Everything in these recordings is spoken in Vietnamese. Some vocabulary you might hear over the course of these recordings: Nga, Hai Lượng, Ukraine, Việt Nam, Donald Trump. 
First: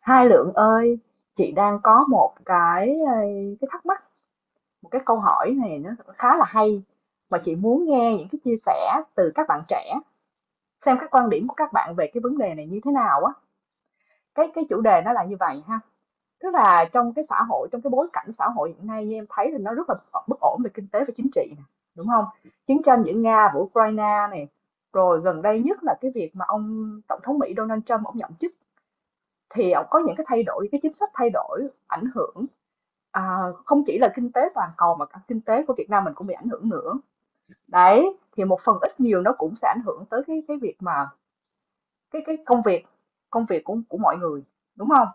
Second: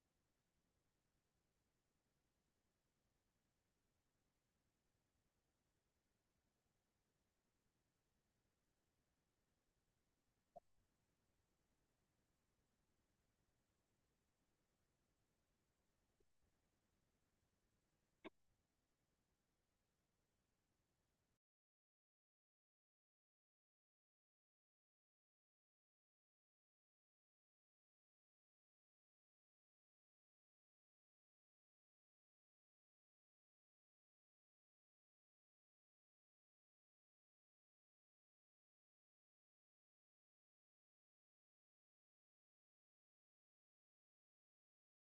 Hai Lượng ơi, chị đang có một cái, ờ, cái thắc mắc, một cái câu hỏi này nó khá là hay mà chị muốn nghe những cái chia sẻ từ các bạn trẻ, xem các quan điểm của các bạn về cái vấn đề này như thế nào á. Cái chủ đề nó là như vậy ha, tức là trong cái xã hội, trong cái bối cảnh xã hội hiện nay như em thấy thì nó rất là bất ổn về kinh tế và chính trị nè, đúng không? Chiến tranh giữa Nga và Ukraine này, rồi gần đây nhất là cái việc mà ông Tổng thống Mỹ Donald Trump ông nhậm chức thì ông có những cái thay đổi, cái chính sách thay đổi ảnh hưởng. À, Không chỉ là kinh tế toàn cầu mà cả kinh tế của Việt Nam mình cũng bị ảnh hưởng nữa. Đấy, thì một phần ít nhiều nó cũng sẽ ảnh hưởng tới cái việc mà cái công việc của mọi người, đúng không?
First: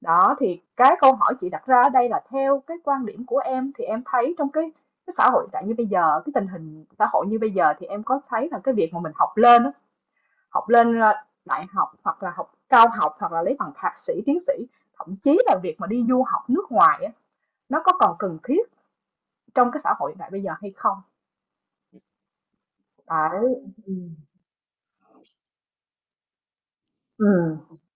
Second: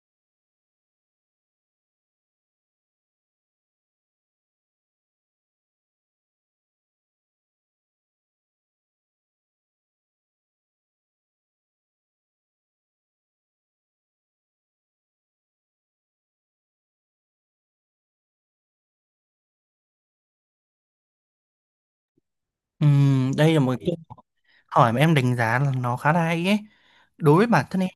Đó, thì cái câu hỏi chị đặt ra ở đây là theo cái quan điểm của em thì em thấy trong cái xã hội tại như bây giờ, cái tình hình xã hội như bây giờ thì em có thấy là cái việc mà mình học lên á, học lên à, đại học hoặc là học cao học hoặc là lấy bằng thạc sĩ, tiến sĩ, thậm chí là việc mà đi du học nước ngoài á, nó có còn cần thiết trong cái xã hội hiện đại bây giờ hay không. Đấy, Đây là một ừ, câu hỏi mà em đánh giá là nó khá là hay ấy. ừ, Đối với bản thân em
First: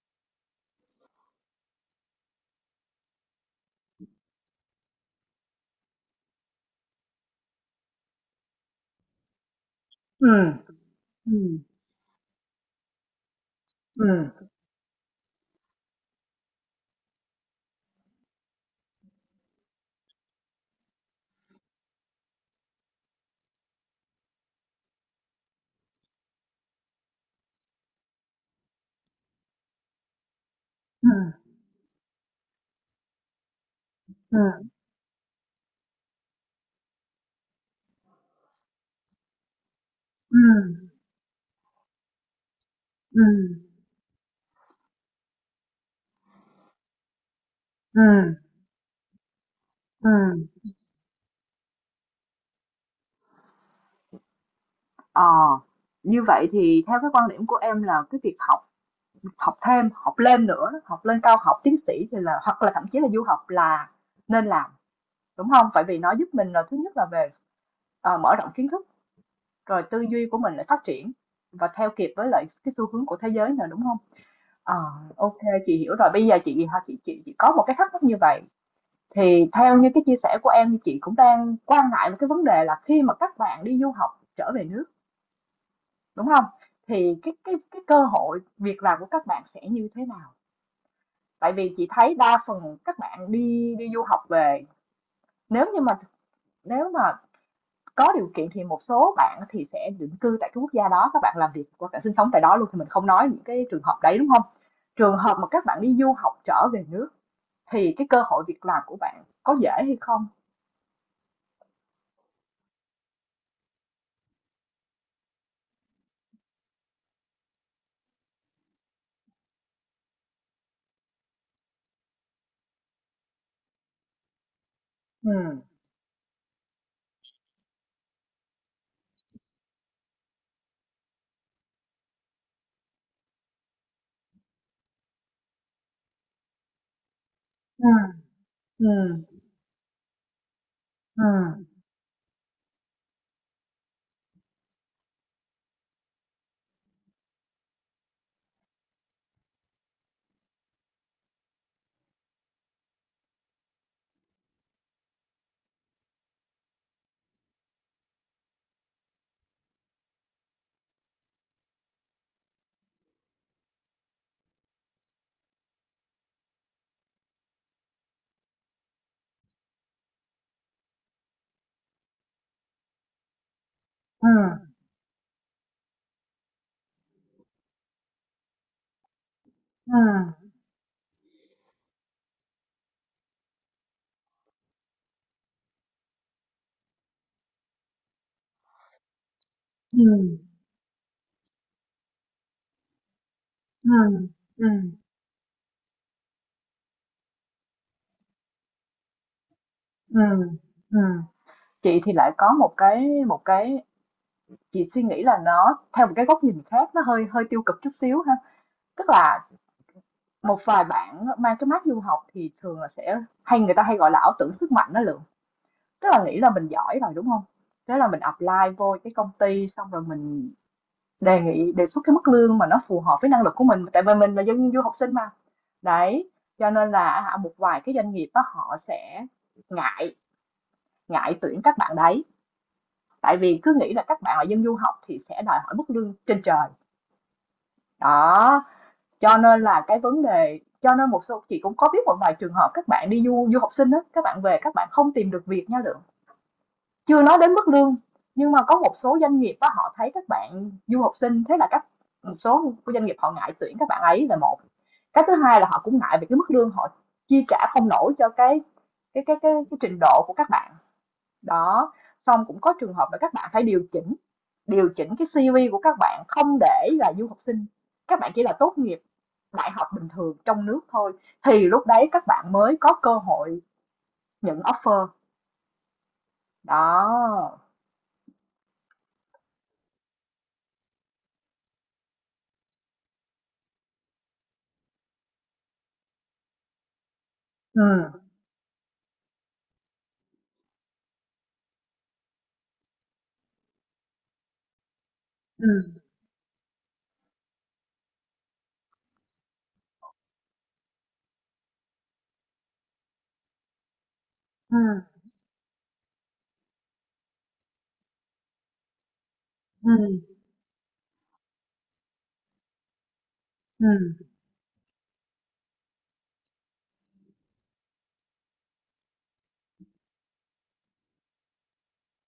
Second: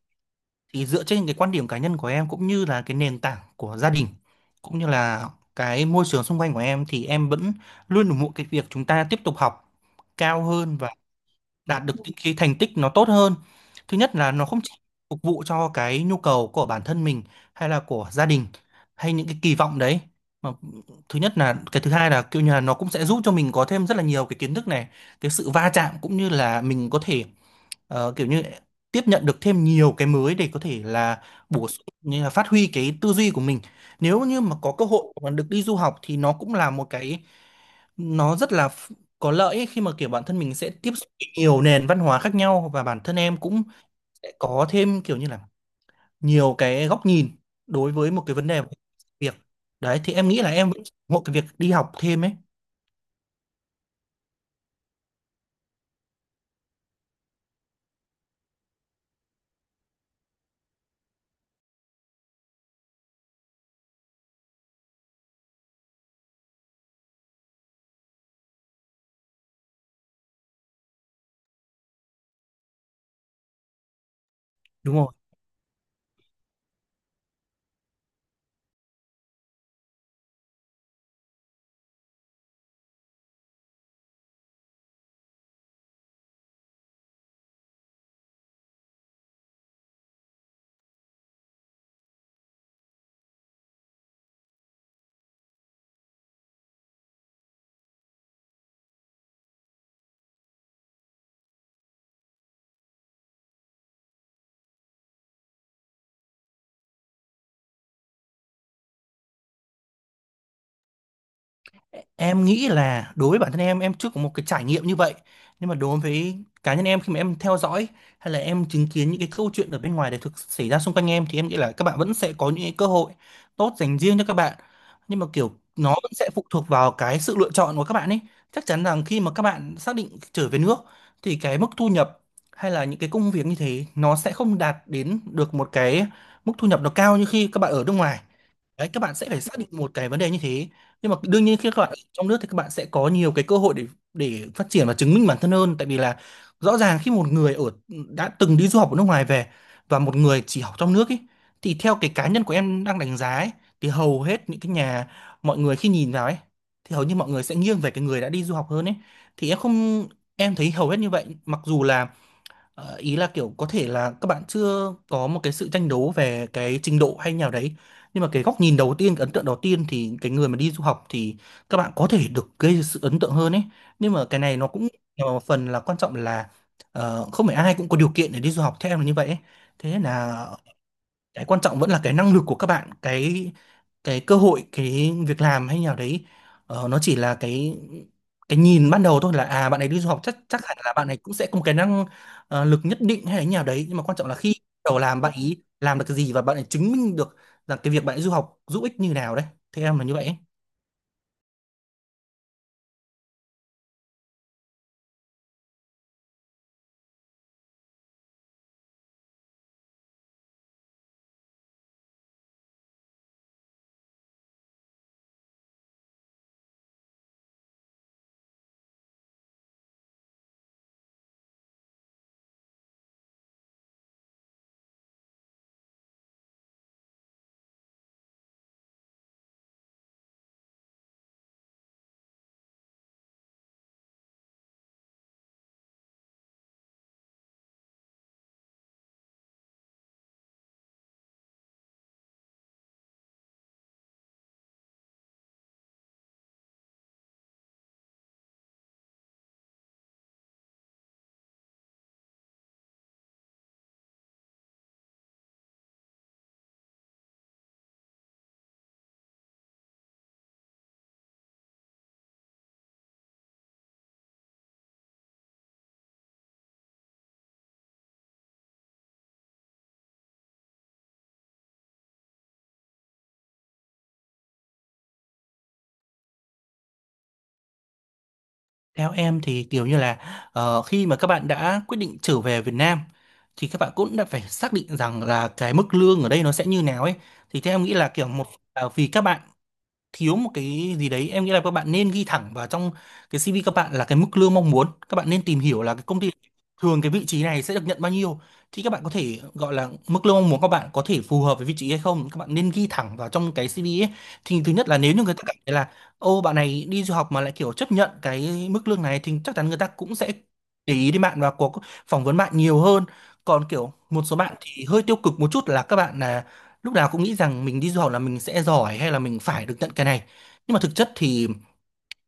thì dựa trên cái quan điểm cá nhân của em cũng như là cái nền tảng của gia đình cũng như là cái môi trường xung quanh của em thì em vẫn luôn ủng hộ cái việc chúng ta tiếp tục học ừ, cao hơn, ừ, đạt được những cái thành tích nó tốt hơn. Thứ nhất là nó ừ, không chỉ phục vụ cho cái nhu cầu của bản thân mình hay là của gia đình hay những cái kỳ vọng đấy. Mà thứ nhất là cái thứ hai là kiểu như là nó cũng sẽ giúp cho mình có thêm rất là nhiều cái kiến thức này, cái sự va chạm cũng như là mình có thể kiểu như tiếp nhận được thêm nhiều cái mới để có thể ừ, là bổ sung như là phát huy cái tư duy của mình. Nếu ừ, như mà có cơ hội mà được đi du học thì nó cũng là một cái nó rất là ph- có lợi ấy, khi mà kiểu bản ừ, thân mình sẽ tiếp xúc với nhiều nền văn hóa khác nhau và bản thân ừ, em cũng sẽ có thêm kiểu như là nhiều cái góc nhìn đối ừ, với một cái vấn đề, một cái việc đấy ừ, thì em nghĩ là em vẫn ủng hộ cái việc đi học thêm ấy, ờ, như vậy thì theo cái quan điểm của em là cái việc học học thêm học lên nữa học lên cao học tiến sĩ thì là hoặc là thậm chí là du học là nên làm, đúng không? Tại vì nó giúp mình là thứ nhất là về mở rộng kiến thức, rồi tư duy của mình lại phát triển và theo kịp với lại cái xu hướng của thế giới nữa, đúng không? Ờ, đúng không? OK, chị hiểu rồi. Bây giờ chị ha chị có một cái thắc mắc như vậy, thì theo như cái chia sẻ của em, thì chị cũng đang quan ngại một cái vấn đề là khi mà các bạn đi du học trở về nước, đúng không? Thì cái cơ hội việc làm của các bạn sẽ như thế nào? Tại vì chị thấy đa phần các bạn đi đi du học về, nếu như mà, nếu mà có điều kiện thì một số bạn thì sẽ định cư tại cái quốc gia đó, các bạn làm việc hoặc bạn sinh sống tại đó luôn, thì mình không nói những cái trường hợp đấy, đúng không? Trường hợp mà các bạn đi du học trở về nước thì cái cơ hội việc làm của bạn có dễ hay không? Em nghĩ là đối với bản thân em chưa có một cái trải nghiệm như vậy nhưng mà đối với cá nhân em khi mà em theo dõi hay là em chứng kiến những cái câu chuyện ở bên ngoài để thực xảy ra xung quanh em thì em nghĩ là các bạn vẫn sẽ có những cái cơ hội tốt dành riêng cho các bạn, nhưng mà kiểu Ừm, nó vẫn sẽ phụ thuộc vào cái sự lựa chọn của các bạn ấy. Chắc chắn rằng khi mà các bạn xác định trở về nước thì cái mức thu nhập hay là những cái công việc như thế nó sẽ không đạt đến được một cái mức thu nhập nó cao như khi các bạn ở nước Ừm, ngoài. Đấy, các bạn ừm, sẽ phải xác định một cái vấn đề như thế, nhưng mà đương nhiên ừm, khi các bạn ở trong nước thì các bạn sẽ có nhiều cái cơ hội để phát triển và chứng minh bản thân hơn, tại vì là rõ ràng khi một người đã từng đi du học ở nước ngoài về và một người chỉ học trong nước ấy, thì theo cái cá nhân của em đang đánh giá ấy, thì hầu hết những cái mọi người khi nhìn vào ấy thì hầu như mọi người sẽ nghiêng về cái người đã đi du học hơn ấy. Thì em không, em thấy hầu hết như vậy, mặc dù là ý là kiểu có thể là các bạn chưa có một cái sự tranh đấu về cái trình độ hay nào đấy, nhưng mà cái góc nhìn đầu tiên, cái ấn tượng đầu tiên thì cái người mà đi du học thì các bạn có thể được gây sự ấn tượng hơn ấy. Nhưng mà cái này nó ừm, cũng là một phần, là quan trọng là không phải ai cũng có điều kiện để đi du học, theo em là như vậy ấy. Thế nên ừm, là cái quan trọng vẫn là cái năng lực của các bạn, cái cơ hội, cái việc làm hay nào đấy, nó chỉ là cái nhìn ban đầu thôi, là à bạn ấy đi du học ừm, chắc chắc hẳn là bạn ấy cũng sẽ có một cái năng lực nhất định hay là như nào đấy, nhưng mà ừm, quan trọng là khi bắt ừm, đầu làm, bạn ấy làm được cái gì và bạn ấy chứng minh được rằng cái việc bạn ấy du học giúp ích như nào đấy, theo em là như vậy ấy. ừm, ừm. Chị thì lại có một cái, một cái, chị suy nghĩ là nó theo một cái góc nhìn khác, nó hơi hơi tiêu cực chút xíu ha. Tức là một vài bạn mang cái mác du học thì thường là sẽ hay, người ta hay gọi là ảo tưởng sức mạnh đó Lượng. Tức là nghĩ là mình giỏi rồi, đúng không? Thế là mình apply vô cái công ty xong rồi mình đề nghị đề xuất cái mức lương mà nó phù hợp với năng lực của mình, tại vì mình là dân du học sinh mà. Đấy, cho nên là một vài cái doanh nghiệp đó họ sẽ ngại ngại tuyển các bạn đấy, tại vì cứ nghĩ là các bạn là dân du học thì sẽ đòi hỏi mức lương trên trời. Đó, cho nên là cái vấn đề, cho nên một số chị cũng có biết một vài trường hợp các bạn đi du du học sinh đó, các bạn về các bạn không tìm được việc nha Lượng. Chưa nói đến mức lương, nhưng mà có một số doanh nghiệp á, họ thấy các bạn du học sinh, thế là các, một số doanh nghiệp họ ngại tuyển các bạn ấy là một. Cái thứ hai là họ cũng ngại về cái mức lương, họ chi trả không nổi cho cái trình độ của các bạn. Đó, xong cũng có trường hợp là các bạn phải điều chỉnh cái CV của các bạn không để là du học sinh, các bạn chỉ là tốt nghiệp đại học bình thường trong nước thôi thì lúc đấy các bạn mới có cơ hội nhận offer. Đó. Theo em thì kiểu như là khi mà các bạn đã quyết định trở về Việt Nam thì các bạn cũng đã phải xác định rằng là cái mức lương ở đây nó sẽ như nào ấy. Thì theo em nghĩ là Ừ, kiểu, một là vì các bạn thiếu một cái gì đấy, em nghĩ là các bạn nên ghi thẳng vào trong cái CV, các bạn là cái mức lương mong muốn, các bạn nên tìm hiểu ừ, là cái công ty thường cái vị trí này sẽ được nhận bao nhiêu, thì các bạn có thể gọi là mức lương mong muốn, các bạn có thể phù hợp với vị trí hay không, các bạn nên ghi thẳng vào trong cái CV ấy. Thì thứ nhất là ừ, nếu như người ta cảm thấy là ô, bạn này đi du học mà lại kiểu chấp nhận cái mức lương này thì chắc chắn người ta cũng ừm, sẽ để ý đến bạn và có phỏng vấn bạn nhiều hơn. Còn kiểu ừm, một số bạn thì hơi tiêu cực một chút là các bạn là lúc nào cũng nghĩ rằng mình đi du học là mình sẽ giỏi hay là mình phải được nhận cái này, nhưng mà thực chất thì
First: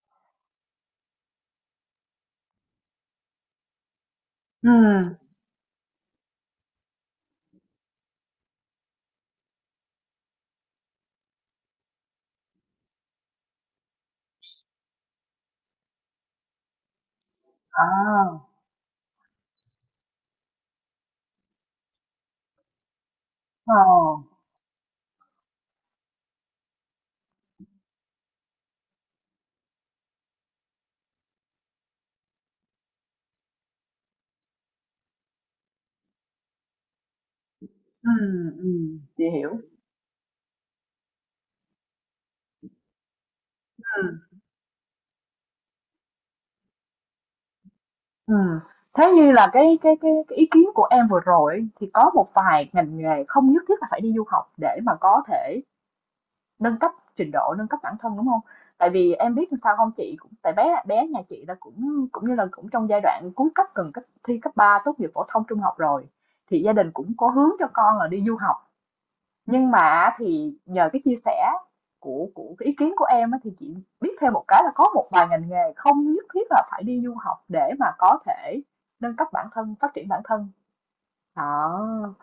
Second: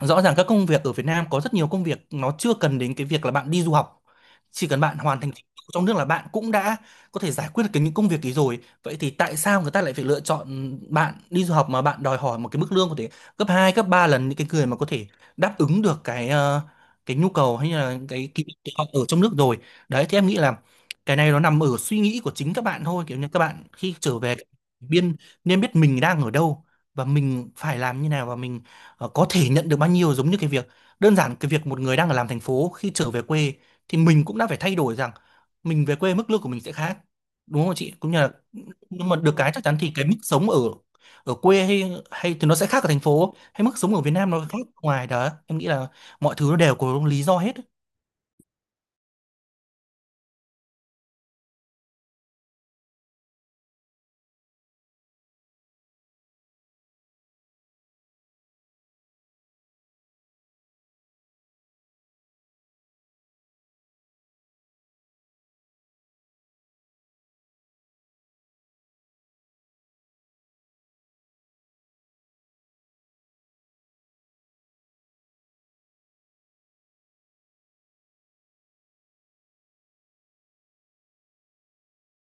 rõ ràng các công việc ở Việt Nam có rất nhiều công việc nó chưa cần đến cái việc là bạn đi du học, chỉ cần bạn ừm. hoàn thành trình độ trong nước là bạn cũng đã có thể giải quyết được cái những công việc ấy rồi. Vậy thì tại sao người ta lại phải lựa chọn bạn đi du học mà bạn đòi hỏi một cái mức lương có thể gấp 2 gấp 3 lần những cái người mà có thể đáp ứng được cái cái nhu cầu hay là cái kỹ À, năng của họ ở trong nước rồi? Đấy thì em nghĩ là cái này nó nằm ở suy nghĩ của chính các bạn thôi, kiểu như các bạn ờ. khi trở về biên nên biết mình đang ở đâu và mình phải làm như nào và mình có thể nhận được bao nhiêu, giống như cái việc đơn giản, cái việc một người đang làm thành phố khi trở về quê thì mình cũng đã phải thay đổi rằng mình về quê mức lương của mình sẽ khác, đúng không chị, cũng như là nhưng mà Chị được hiểu. cái chắc chắn thì cái mức sống ở ở quê hay hay thì nó sẽ khác ở thành phố hay mức sống ở Việt Ừm, Nam nó khác ngoài đó, em nghĩ là mọi thứ nó đều có lý do hết. ừm. Thế như là cái ý kiến của em vừa rồi ấy, thì có một vài ngành nghề không nhất thiết là phải đi du học để mà có thể nâng cấp trình độ, nâng cấp bản thân, đúng không? Tại vì em biết làm sao không chị? Cũng tại bé bé nhà chị là cũng cũng như là cũng trong giai đoạn cuối cấp gần cấp thi cấp 3 tốt nghiệp phổ thông trung học rồi, thì gia đình cũng có hướng cho con là đi du học. Nhưng mà thì nhờ cái chia sẻ của cái ý kiến của em á thì chị biết thêm một cái là có một vài ngành nghề không nhất thiết là phải đi du học để mà có thể nâng cấp bản thân, phát triển bản thân. Đó.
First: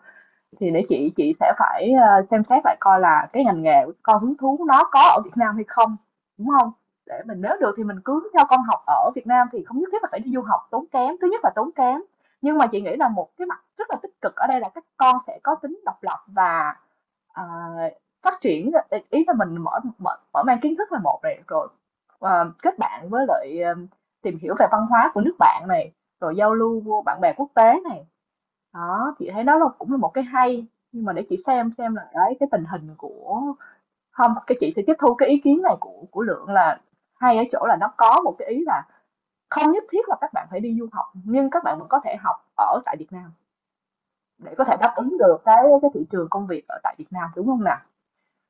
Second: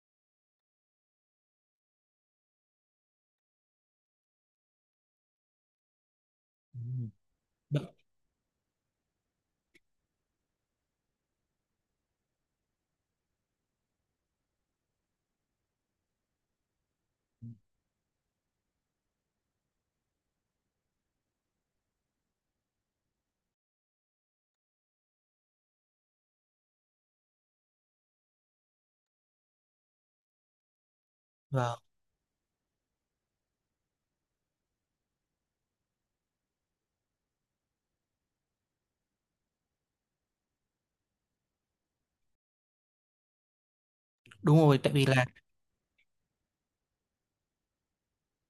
Thì để chị sẽ phải xem xét lại coi là cái ngành nghề của con hứng thú nó có ở Việt Nam hay không, đúng không? Ừ. Để mình nếu được thì mình cứ cho con học ở Việt Nam thì không nhất thiết là phải đi du học tốn kém. Thứ nhất là tốn kém. Nhưng mà chị nghĩ là một cái mặt rất là tích cực ở đây là các con sẽ có tính độc lập và à, phát triển, ý ý là mình mở mở, mở mang kiến thức là một này, rồi kết bạn với lại tìm hiểu về văn hóa của nước bạn này, rồi giao lưu với bạn bè quốc tế này, đó chị thấy đó là cũng là một cái hay. Nhưng mà để chị Vâng, xem là đấy cái tình hình của, không cái chị sẽ tiếp thu cái ý kiến này của Lượng là hay ở chỗ là nó có một cái ý là không nhất thiết là các bạn phải đi du học nhưng các bạn vẫn có thể học ở tại Việt Nam để đúng có thể rồi, đáp tại vì ứng là được cái thị trường công việc ở tại Việt Nam, đúng không nào?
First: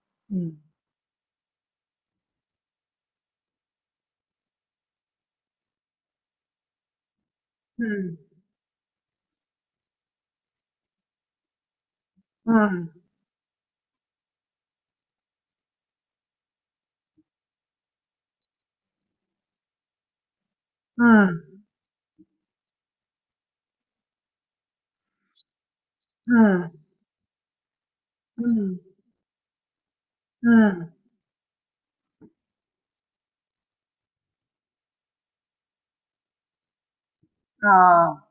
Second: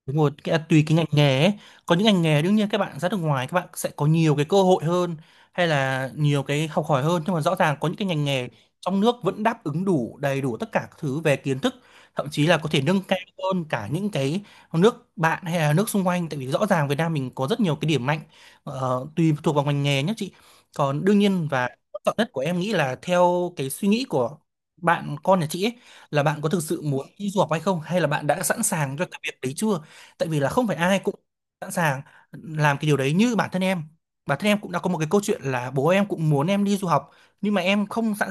đúng rồi, Ừ. cái, tùy cái ngành nghề ấy. Có những ngành nghề đương nhiên các bạn ra nước ngoài các bạn sẽ có nhiều cái cơ hội hơn hay là nhiều cái học hỏi hơn, nhưng mà rõ ràng có những cái Ừ. ngành nghề trong nước vẫn đáp ứng đủ, đầy đủ tất cả các thứ về kiến thức, thậm chí là có thể Ừm, nâng cao hơn cả những cái nước bạn hay là nước xung quanh, tại vì rõ ràng Việt Nam mình có rất nhiều cái điểm mạnh. Tùy thuộc vào ngành nghề nhé chị, còn đương nhiên ừm, và quan trọng nhất của em nghĩ là theo cái suy nghĩ của bạn con nhà chị ấy, là bạn có thực ừm, sự muốn đi du học hay không, hay là bạn đã sẵn ừm, sàng cho cái việc đấy chưa, tại vì là không phải ừm, ai cũng sẵn sàng làm cái điều đấy. Như bản thân em, cũng đã có một cái câu chuyện là bố em cũng muốn em đi du học nhưng mà ờ, em không sẵn,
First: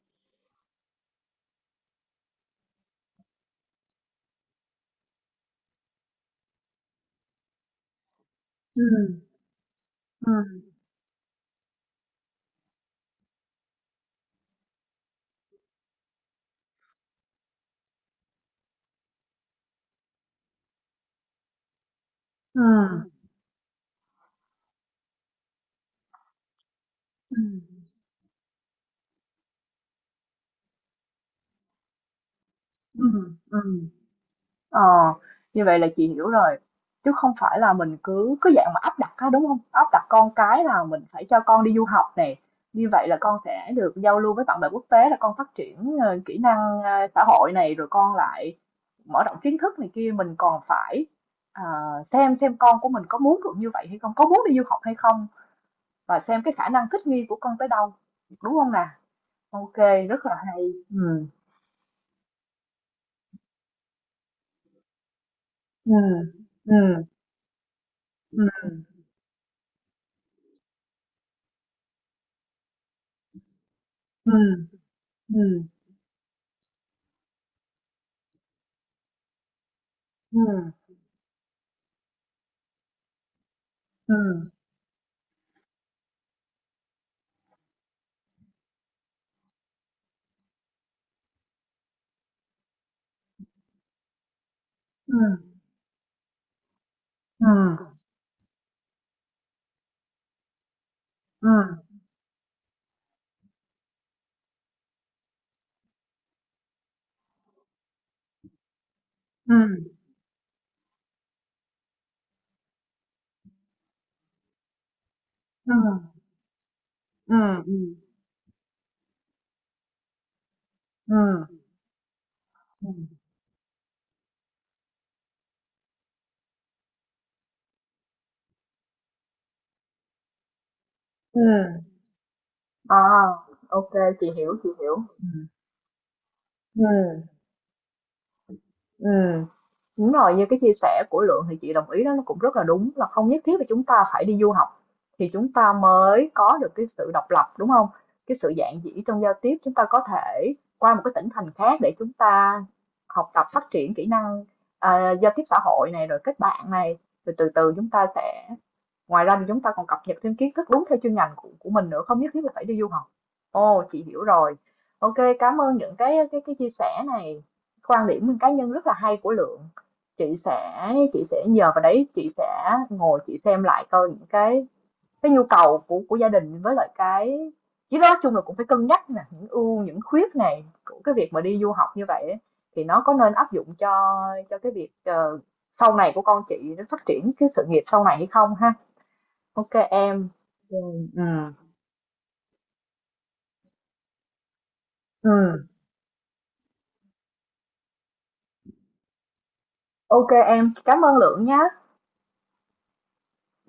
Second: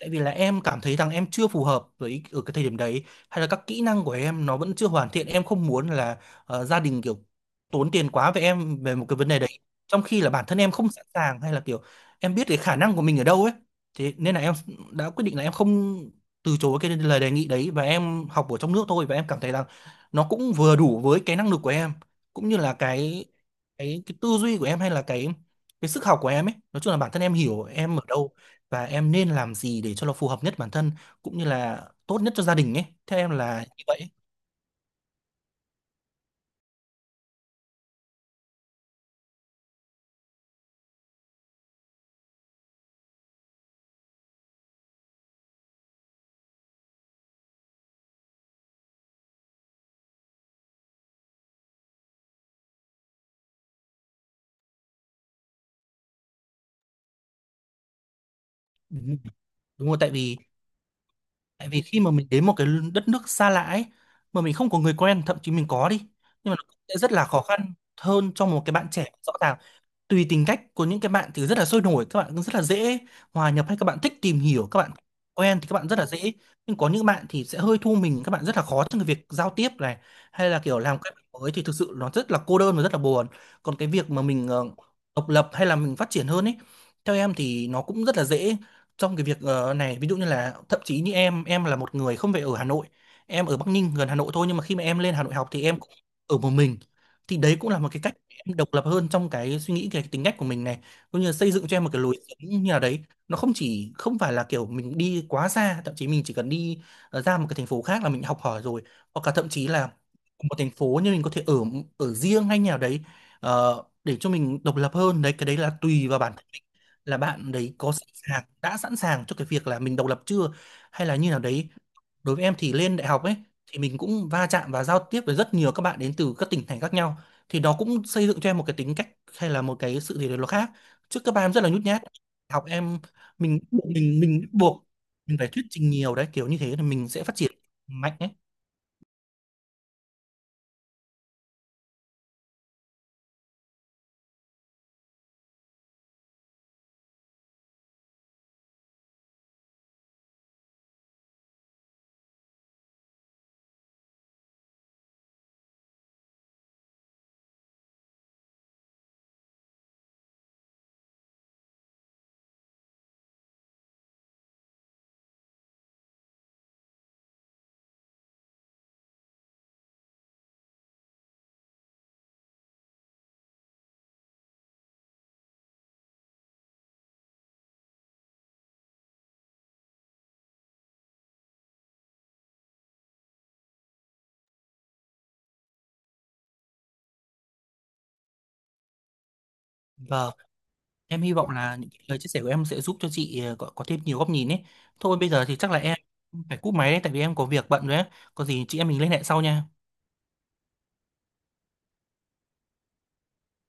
tại vì là em cảm thấy rằng em chưa phù hợp với ở cái thời điểm đấy, hay là các kỹ năng của em nó vẫn chưa hoàn thiện, em không muốn là gia đình kiểu tốn tiền quá về em về một ừm, cái vấn đề đấy, trong khi là bản ừm, thân em không sẵn sàng hay là kiểu em biết cái khả năng của mình ở đâu ấy. Thế nên là em đã quyết định là em không, từ chối cái lời đề nghị đấy và em học ở trong nước thôi, và em cảm thấy rằng nó cũng vừa đủ với cái năng lực của em cũng như là ừm, cái tư duy của em hay là cái sức học của em ấy, nói chung là bản thân em hiểu ừm, em ở đâu và em nên làm gì để cho nó phù hợp nhất bản thân cũng như là tốt nhất cho gia đình ấy, theo em ừm, là như ừm, vậy ấy. ờ, như vậy là chị hiểu rồi. Chứ không phải là mình cứ cứ dạng mà áp đặt á, đúng không? Áp đặt con cái là mình phải cho con đi du học này, như vậy là con sẽ được giao lưu với bạn bè quốc tế, là con phát triển, ờ, kỹ năng, a, xã hội này, rồi con lại mở rộng kiến thức này kia, mình còn phải, ờ, xem con của mình có muốn được như vậy hay không, có muốn đi du học hay không. Và xem cái khả năng thích nghi của con tới đâu, đúng không nè? Ừ. OK, Đúng rồi, tại rất là vì hay. Ừ, tại vì khi mà mình đến một cái đất nước xa lạ ấy mà mình không có người quen, thậm chí mình có ừ, đi nhưng mà nó ừ, cũng sẽ rất là khó khăn hơn cho một ừ, cái bạn trẻ rõ ràng. Tùy tính cách của những cái bạn thì rất là sôi nổi, các bạn cũng rất là dễ hòa nhập, hay các bạn thích tìm hiểu, các ừ, bạn quen thì ừ, các bạn rất là dễ, nhưng có những bạn thì sẽ hơi thu mình, các bạn rất là khó trong cái việc giao tiếp này ừ, hay là kiểu làm quen với mới, thì thực sự nó rất là cô đơn và rất là buồn. Còn cái việc ừ, mà mình độc lập hay là mình phát triển hơn ấy, theo em thì nó cũng rất là dễ trong cái việc này, ví dụ như là thậm chí như em là một người không phải ở Hà Nội, em ở Bắc Ninh gần Hà Nội thôi, nhưng mà khi mà em lên ừ, Hà Nội học thì em cũng ở một mình, thì ừ, đấy cũng là ừ, một cái cách em độc lập hơn trong cái suy nghĩ, cái tính cách của mình này, cũng như là xây dựng cho em một cái lối sống như nào đấy. Nó không chỉ, không phải là kiểu mình đi quá xa, thậm chí mình chỉ cần đi ra một cái thành phố khác là mình học hỏi rồi, hoặc là thậm chí ừ, là một thành phố nhưng mình có thể ở ở riêng hay nhà đấy, để cho mình độc lập hơn. Đấy, cái đấy ừ, là tùy vào bản thân mình, là ừ, bạn đấy có sẵn sàng, đã sẵn sàng cho cái việc là mình độc lập chưa hay ừ, là như nào đấy. Đối với em thì ừ, lên đại học ấy thì mình cũng va chạm và giao tiếp với rất nhiều các bạn đến từ các tỉnh thành khác nhau, thì nó cũng xây dựng cho em một cái tính cách hay là một cái sự gì đấy nó khác trước, các ừ, bạn em rất là nhút nhát học em à, mình ok, mình chị mình hiểu chị buộc hiểu mình Ừ, phải thuyết trình nhiều đấy, kiểu như thế thì mình sẽ ừ, phát triển mạnh ấy. ừ. Đúng rồi, như cái chia sẻ của Lượng thì chị đồng ý đó, nó cũng rất là đúng, là không nhất thiết là chúng ta phải đi du học thì chúng ta mới có được cái sự độc lập, đúng không? Cái sự dạn dĩ trong giao tiếp, chúng ta có thể qua một cái tỉnh thành khác để chúng ta học tập phát triển kỹ năng, giao tiếp xã hội này rồi kết bạn này, rồi từ từ chúng ta sẽ, ngoài ra thì chúng ta còn cập nhật thêm kiến thức đúng theo chuyên ngành của mình nữa, không nhất thiết là phải đi du học. Ồ, chị hiểu rồi. OK, cảm ơn những cái chia sẻ này, quan điểm cá nhân rất là hay của Lượng. Chị sẽ chị sẽ nhờ vào đấy, chị sẽ ngồi chị xem lại coi những cái nhu cầu của gia đình với lại cái, chứ nói chung là cũng phải cân nhắc nè những ưu những khuyết này của cái việc mà đi du học như vậy ấy, thì nó có nên áp dụng cho cái việc sau này của con chị nó phát triển cái sự nghiệp sau này hay không ha. OK em. Và Rồi. em Ừ. hy vọng là những cái lời chia sẻ của em sẽ giúp cho chị có, thêm nhiều góc nhìn ấy. Thôi bây Ừ. giờ thì chắc là em phải cúp máy đấy tại vì em có việc bận rồi ấy, có gì chị em mình liên hệ sau nha. OK em, cảm ơn Lượng nhá.